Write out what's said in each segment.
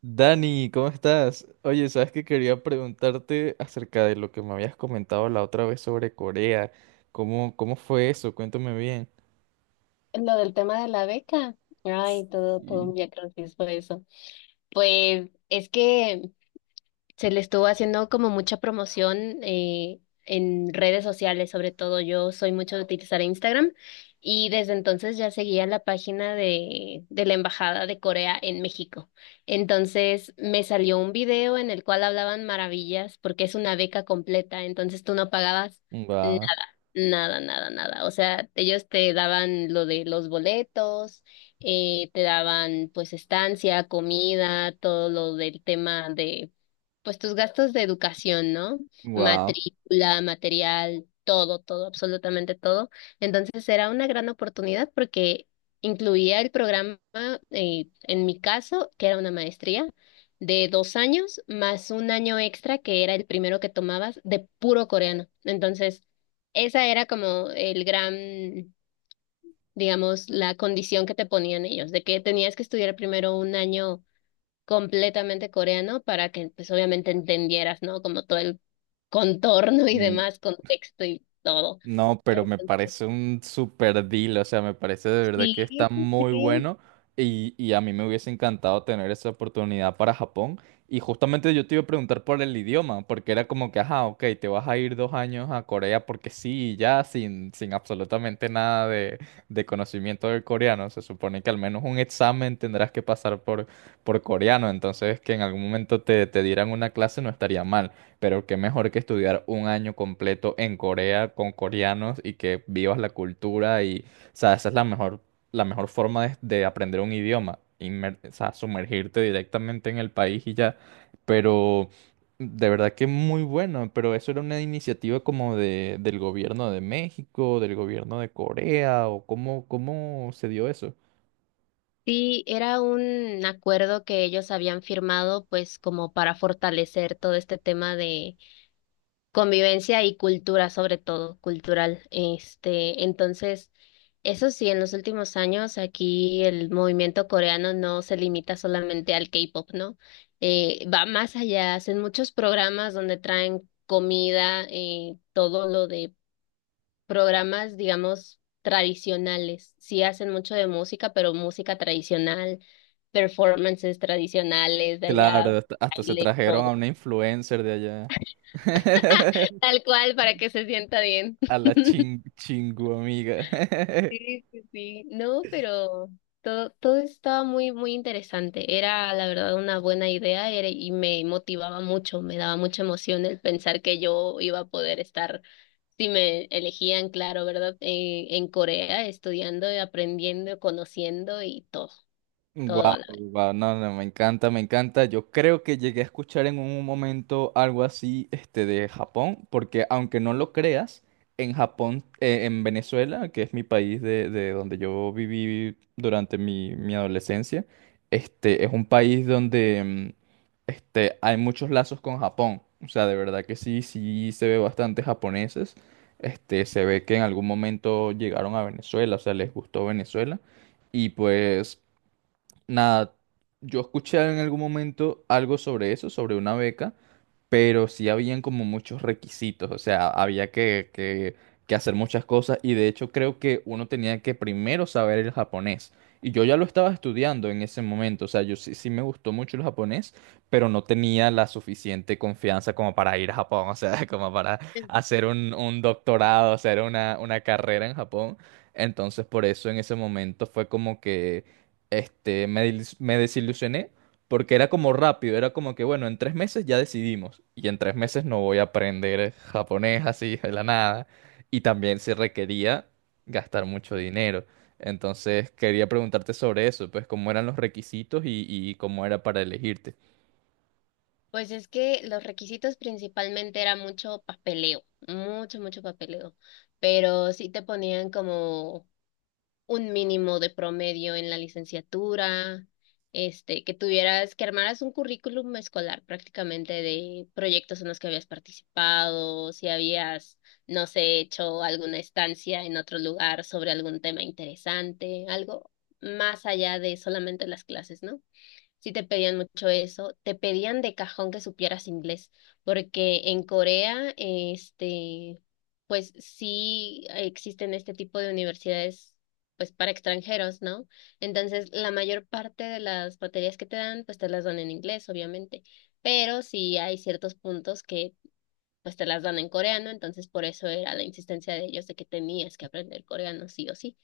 Dani, ¿cómo estás? Oye, sabes que quería preguntarte acerca de lo que me habías comentado la otra vez sobre Corea. ¿Cómo fue eso? Cuéntame bien. Lo del tema de la beca, ay, todo, todo un viacrucis fue eso. Pues es que se le estuvo haciendo como mucha promoción eh, en redes sociales, sobre todo yo soy mucho de utilizar Instagram y desde entonces ya seguía la página de la Embajada de Corea en México. Entonces me salió un video en el cual hablaban maravillas porque es una beca completa, entonces tú no pagabas. Wow, Nada, nada, nada. O sea, ellos te daban lo de los boletos, te daban pues estancia, comida, todo lo del tema de pues tus gastos de educación, ¿no? wow. Matrícula, material, todo, todo, absolutamente todo. Entonces era una gran oportunidad porque incluía el programa, en mi caso, que era una maestría de 2 años más un año extra que era el primero que tomabas de puro coreano. Entonces, esa era como el gran, digamos, la condición que te ponían ellos, de que tenías que estudiar primero un año completamente coreano para que pues obviamente entendieras, ¿no? Como todo el contorno y demás, contexto y todo. No, pero me Entonces, parece un super deal, o sea, me parece de verdad que sí, sí, está muy sí. bueno y a mí me hubiese encantado tener esa oportunidad para Japón. Y justamente yo te iba a preguntar por el idioma, porque era como que, ajá, ok, te vas a ir 2 años a Corea porque sí, y ya, sin absolutamente nada de conocimiento del coreano. Se supone que al menos un examen tendrás que pasar por coreano, entonces que en algún momento te dieran una clase no estaría mal. Pero qué mejor que estudiar un año completo en Corea con coreanos y que vivas la cultura y, o sea, esa es la mejor forma de aprender un idioma, o sea, sumergirte directamente en el país y ya. Pero de verdad que muy bueno, pero eso era una iniciativa como del gobierno de México, del gobierno de Corea, o cómo se dio eso. Sí, era un acuerdo que ellos habían firmado pues como para fortalecer todo este tema de convivencia y cultura, sobre todo, cultural. Este, entonces, eso sí, en los últimos años aquí el movimiento coreano no se limita solamente al K-pop, ¿no? Va más allá, hacen muchos programas donde traen comida, todo lo de programas, digamos, tradicionales. Sí hacen mucho de música, pero música tradicional, performances tradicionales de allá, Claro, hasta se baile, trajeron a todo. una influencer de allá. Tal cual, para que se sienta bien. A la ching chingu amiga. Sí, sí, sí. No, pero todo, todo estaba muy, muy interesante. Era, la verdad, una buena idea y me motivaba mucho, me daba mucha emoción el pensar que yo iba a poder estar, si me elegían, claro, ¿verdad? En Corea, estudiando, y aprendiendo, conociendo y todo, todo Wow, a la wow, no, no, me encanta, me encanta. Yo creo que llegué a escuchar en un momento algo así, este, de Japón, porque aunque no lo creas, en Japón, en Venezuela, que es mi país de donde yo viví durante mi adolescencia, este, es un país donde este, hay muchos lazos con Japón. O sea, de verdad que sí, sí se ve bastante japoneses. Este, se ve que en algún momento llegaron a Venezuela, o sea, les gustó Venezuela. Y pues, nada, yo escuché en algún momento algo sobre eso, sobre una beca, pero sí habían como muchos requisitos, o sea, había que hacer muchas cosas y de hecho creo que uno tenía que primero saber el japonés. Y yo ya lo estaba estudiando en ese momento, o sea, yo sí, sí me gustó mucho el japonés, pero no tenía la suficiente confianza como para ir a Japón, o sea, como para vez. hacer un doctorado, hacer una carrera en Japón. Entonces, por eso en ese momento fue como que este, me desilusioné porque era como rápido, era como que, bueno, en 3 meses ya decidimos. Y en 3 meses no voy a aprender japonés así de la nada. Y también se requería gastar mucho dinero. Entonces quería preguntarte sobre eso, pues cómo eran los requisitos y cómo era para elegirte. Pues es que los requisitos principalmente era mucho papeleo, mucho, mucho papeleo. Pero sí te ponían como un mínimo de promedio en la licenciatura, que tuvieras, que armaras un currículum escolar prácticamente de proyectos en los que habías participado, si habías, no sé, hecho alguna estancia en otro lugar sobre algún tema interesante, algo más allá de solamente las clases, ¿no? Sí te pedían mucho eso, te pedían de cajón que supieras inglés, porque en Corea, pues sí existen este tipo de universidades, pues para extranjeros, ¿no? Entonces, la mayor parte de las materias que te dan, pues te las dan en inglés, obviamente, pero sí hay ciertos puntos que, pues te las dan en coreano, entonces por eso era la insistencia de ellos de que tenías que aprender coreano, sí o sí.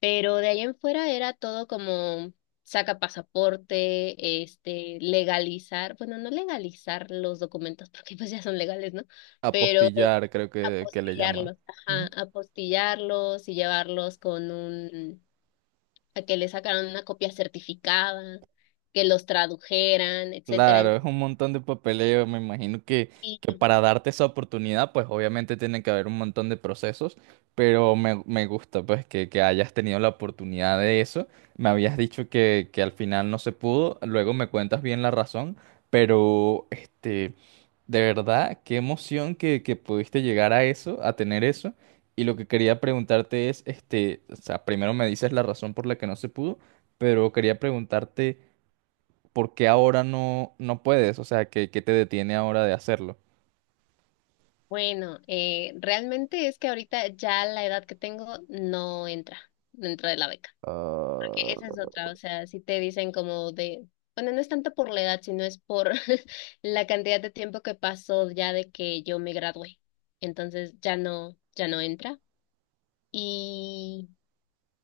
Pero de ahí en fuera era todo como saca pasaporte, legalizar, bueno, no legalizar los documentos porque pues ya son legales, ¿no? Pero Apostillar, creo que le llaman. apostillarlos, ajá, apostillarlos y llevarlos con un, a que le sacaran una copia certificada, que los tradujeran, etcétera. Claro, es Entonces, un montón de papeleo. Me imagino que, y- que para darte esa oportunidad, pues obviamente tiene que haber un montón de procesos, pero me gusta pues que hayas tenido la oportunidad de eso. Me habías dicho que al final no se pudo, luego me cuentas bien la razón, pero este, de verdad, qué emoción que pudiste llegar a eso, a tener eso. Y lo que quería preguntarte es, este, o sea, primero me dices la razón por la que no se pudo, pero quería preguntarte... ¿por qué ahora no, no puedes? O sea, ¿qué te detiene ahora de hacerlo? bueno, realmente es que ahorita ya la edad que tengo no entra dentro de la beca. Ah, Que esa es otra, o sea, si te dicen como de, bueno, no es tanto por la edad, sino es por la cantidad de tiempo que pasó ya de que yo me gradué. Entonces ya no, ya no entra. Y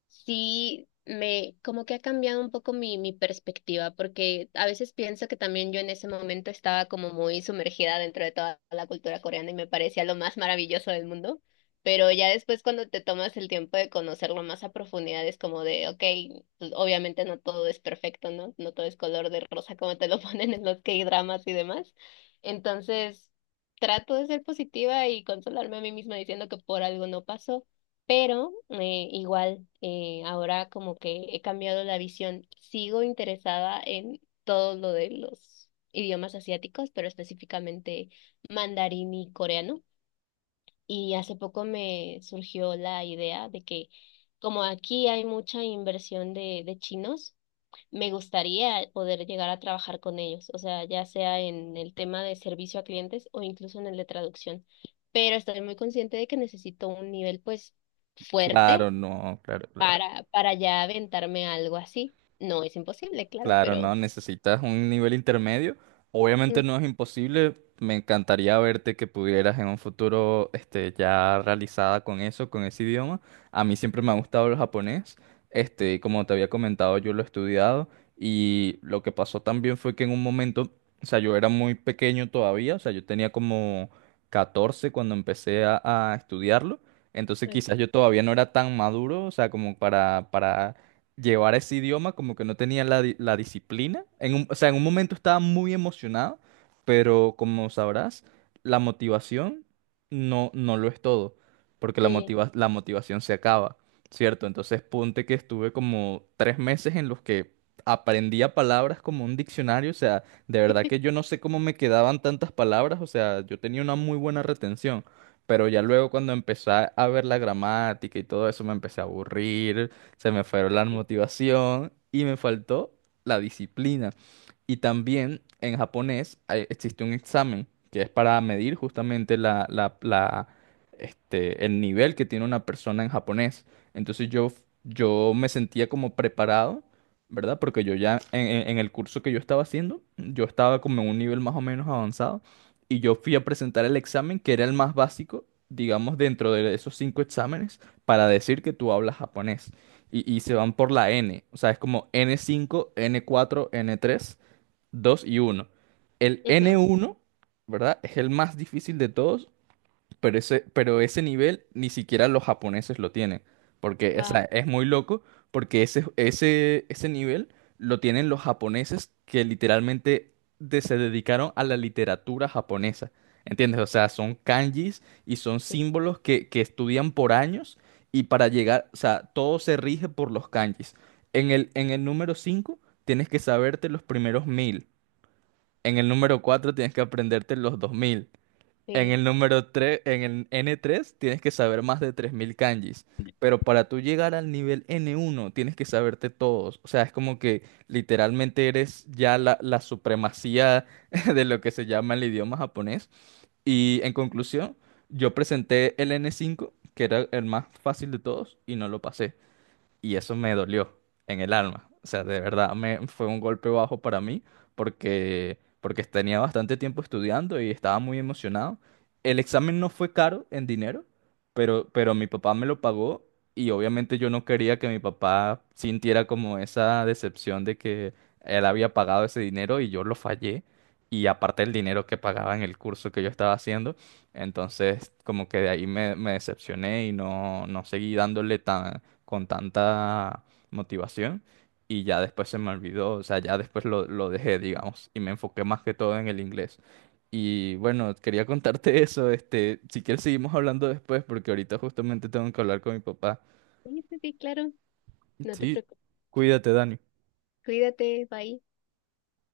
sí me, como que ha cambiado un poco mi perspectiva, porque a veces pienso que también yo en ese momento estaba como muy sumergida dentro de toda la cultura coreana y me parecía lo más maravilloso del mundo, pero ya después cuando te tomas el tiempo de conocerlo más a profundidad es como de, ok, pues, obviamente no todo es perfecto, ¿no? No todo es color de rosa como te lo ponen en los K-dramas y demás. Entonces, trato de ser positiva y consolarme a mí misma diciendo que por algo no pasó. Pero igual, ahora como que he cambiado la visión, sigo interesada en todo lo de los idiomas asiáticos, pero específicamente mandarín y coreano. Y hace poco me surgió la idea de que como aquí hay mucha inversión de chinos, me gustaría poder llegar a trabajar con ellos, o sea, ya sea en el tema de servicio a clientes o incluso en el de traducción. Pero estoy muy consciente de que necesito un nivel pues fuerte claro, no, claro, claro. para, ya aventarme algo así. No es imposible, claro, Claro, no, pero, necesitas un nivel intermedio. mm, Obviamente no es imposible. Me encantaría verte que pudieras en un futuro, este, ya realizada con eso, con ese idioma. A mí siempre me ha gustado el japonés. Este, y como te había comentado, yo lo he estudiado y lo que pasó también fue que en un momento, o sea, yo era muy pequeño todavía, o sea, yo tenía como 14 cuando empecé a estudiarlo. Entonces quizás yo ok, todavía no era tan maduro, o sea, como para llevar ese idioma, como que no tenía la disciplina. O sea, en un momento estaba muy emocionado, pero como sabrás, la motivación no, no lo es todo, porque la sí. motiva- la motivación se acaba, ¿cierto? Entonces, ponte que estuve como 3 meses en los que aprendía palabras como un diccionario, o sea, de verdad que yo no sé cómo me quedaban tantas palabras, o sea, yo tenía una muy buena retención. Pero ya luego cuando empecé a ver la gramática y todo eso me empecé a aburrir, se me fueron la motivación y me faltó la disciplina. Y también en japonés existe un examen que es para medir justamente la, este, el nivel que tiene una persona en japonés. Entonces yo me sentía como preparado, ¿verdad? Porque yo ya en el curso que yo estaba haciendo, yo estaba como en un nivel más o menos avanzado y yo fui a presentar el examen que era el más básico, digamos, dentro de esos cinco exámenes para decir que tú hablas japonés y se van por la N. O sea, es como n cinco, n cuatro, n tres, dos y uno. El n Ujú. uno, ¿verdad? Es el más difícil de todos pero ese nivel ni siquiera los japoneses lo tienen. Porque, o Wow, sea, es muy loco porque ese nivel lo tienen los japoneses que literalmente se dedicaron a la literatura japonesa. ¿Entiendes? O sea, son kanjis y son sí, símbolos que estudian por años y para llegar, o sea, todo se rige por los kanjis. En el número 5 tienes que saberte los primeros 1,000. En el número 4 tienes que aprenderte los 2,000 en sí, el número 3, en el n tres, tienes que saber más de 3,000 kanjis, pero para tú llegar al nivel n uno, tienes que saberte todos. O sea, es como que literalmente eres ya la supremacía de lo que se llama el idioma japonés. Y en conclusión, yo presenté el n cinco, que era el más fácil de todos, y no lo pasé y eso me dolió en el alma. O sea, de verdad me fue un golpe bajo para mí porque tenía bastante tiempo estudiando y estaba muy emocionado. El examen no fue caro en dinero, pero mi papá me lo pagó y obviamente yo no quería que mi papá sintiera como esa decepción de que él había pagado ese dinero y yo lo fallé. Y aparte el dinero que pagaba en el curso que yo estaba haciendo. Entonces, como que de ahí me decepcioné y no, no seguí dándole tan, con tanta motivación y ya después se me olvidó, o sea, ya después lo dejé, digamos, y me enfoqué más que todo en el inglés. Y bueno, quería contarte eso, este, si quieres seguimos hablando después porque ahorita justamente tengo que hablar con mi papá. sí, sí, sí, claro, no te Sí, preocupes, cuídate, Dani. cuídate, bye.